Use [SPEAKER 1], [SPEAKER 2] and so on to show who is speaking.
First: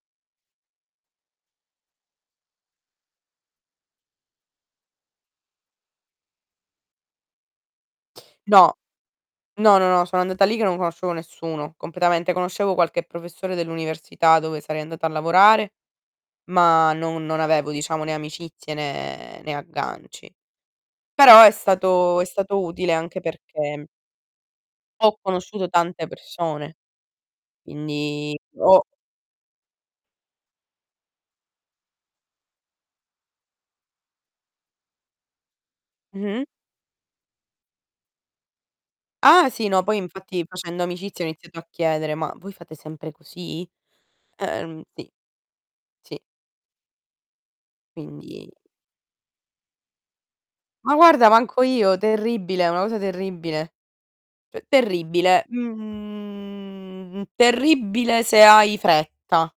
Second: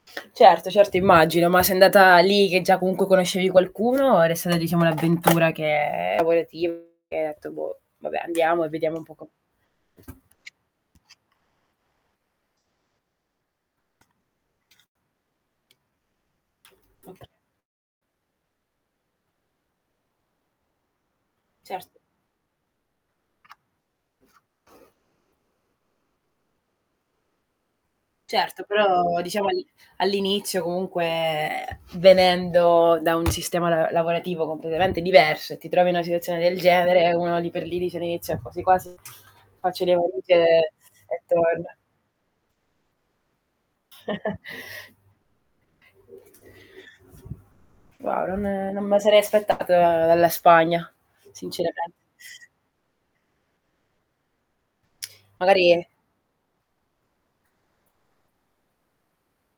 [SPEAKER 1] Certo, certo, immagino, ma sei andata lì che già comunque conoscevi qualcuno, era stata diciamo l'avventura che lavorativa che hai detto: "Boh, vabbè andiamo e
[SPEAKER 2] No,
[SPEAKER 1] vediamo un po co"
[SPEAKER 2] no, no, no, sono andata lì che non conoscevo nessuno, completamente. Conoscevo qualche professore dell'università dove sarei andata a lavorare, ma non
[SPEAKER 1] Oka
[SPEAKER 2] non avevo diciamo, né amicizie né né agganci. Però è
[SPEAKER 1] Certo.
[SPEAKER 2] stato è stato utile, anche perché ho conosciuto tante persone, quindi
[SPEAKER 1] Certo,
[SPEAKER 2] ho
[SPEAKER 1] però diciamo al all'inizio comunque, ehm, venendo da un sistema la lavorativo completamente diverso e ti trovi una situazione
[SPEAKER 2] Mh-mh.
[SPEAKER 1] del genere, uno lì per lì dice all'inizio: "Quasi quasi
[SPEAKER 2] Ah sì,
[SPEAKER 1] faccio
[SPEAKER 2] no,
[SPEAKER 1] le
[SPEAKER 2] poi infatti
[SPEAKER 1] valigie"
[SPEAKER 2] facendo
[SPEAKER 1] e
[SPEAKER 2] amicizia ho iniziato a
[SPEAKER 1] torna.
[SPEAKER 2] chiedere: "Ma voi fate sempre così?" Ehm, sì, sì.
[SPEAKER 1] No, non
[SPEAKER 2] Quindi
[SPEAKER 1] non me la sarei aspettata dalla Spagna,
[SPEAKER 2] Ma guarda manco
[SPEAKER 1] sinceramente.
[SPEAKER 2] io, terribile, una cosa terribile. C terribile.
[SPEAKER 1] Magari
[SPEAKER 2] Mhmm, terribile se hai fretta.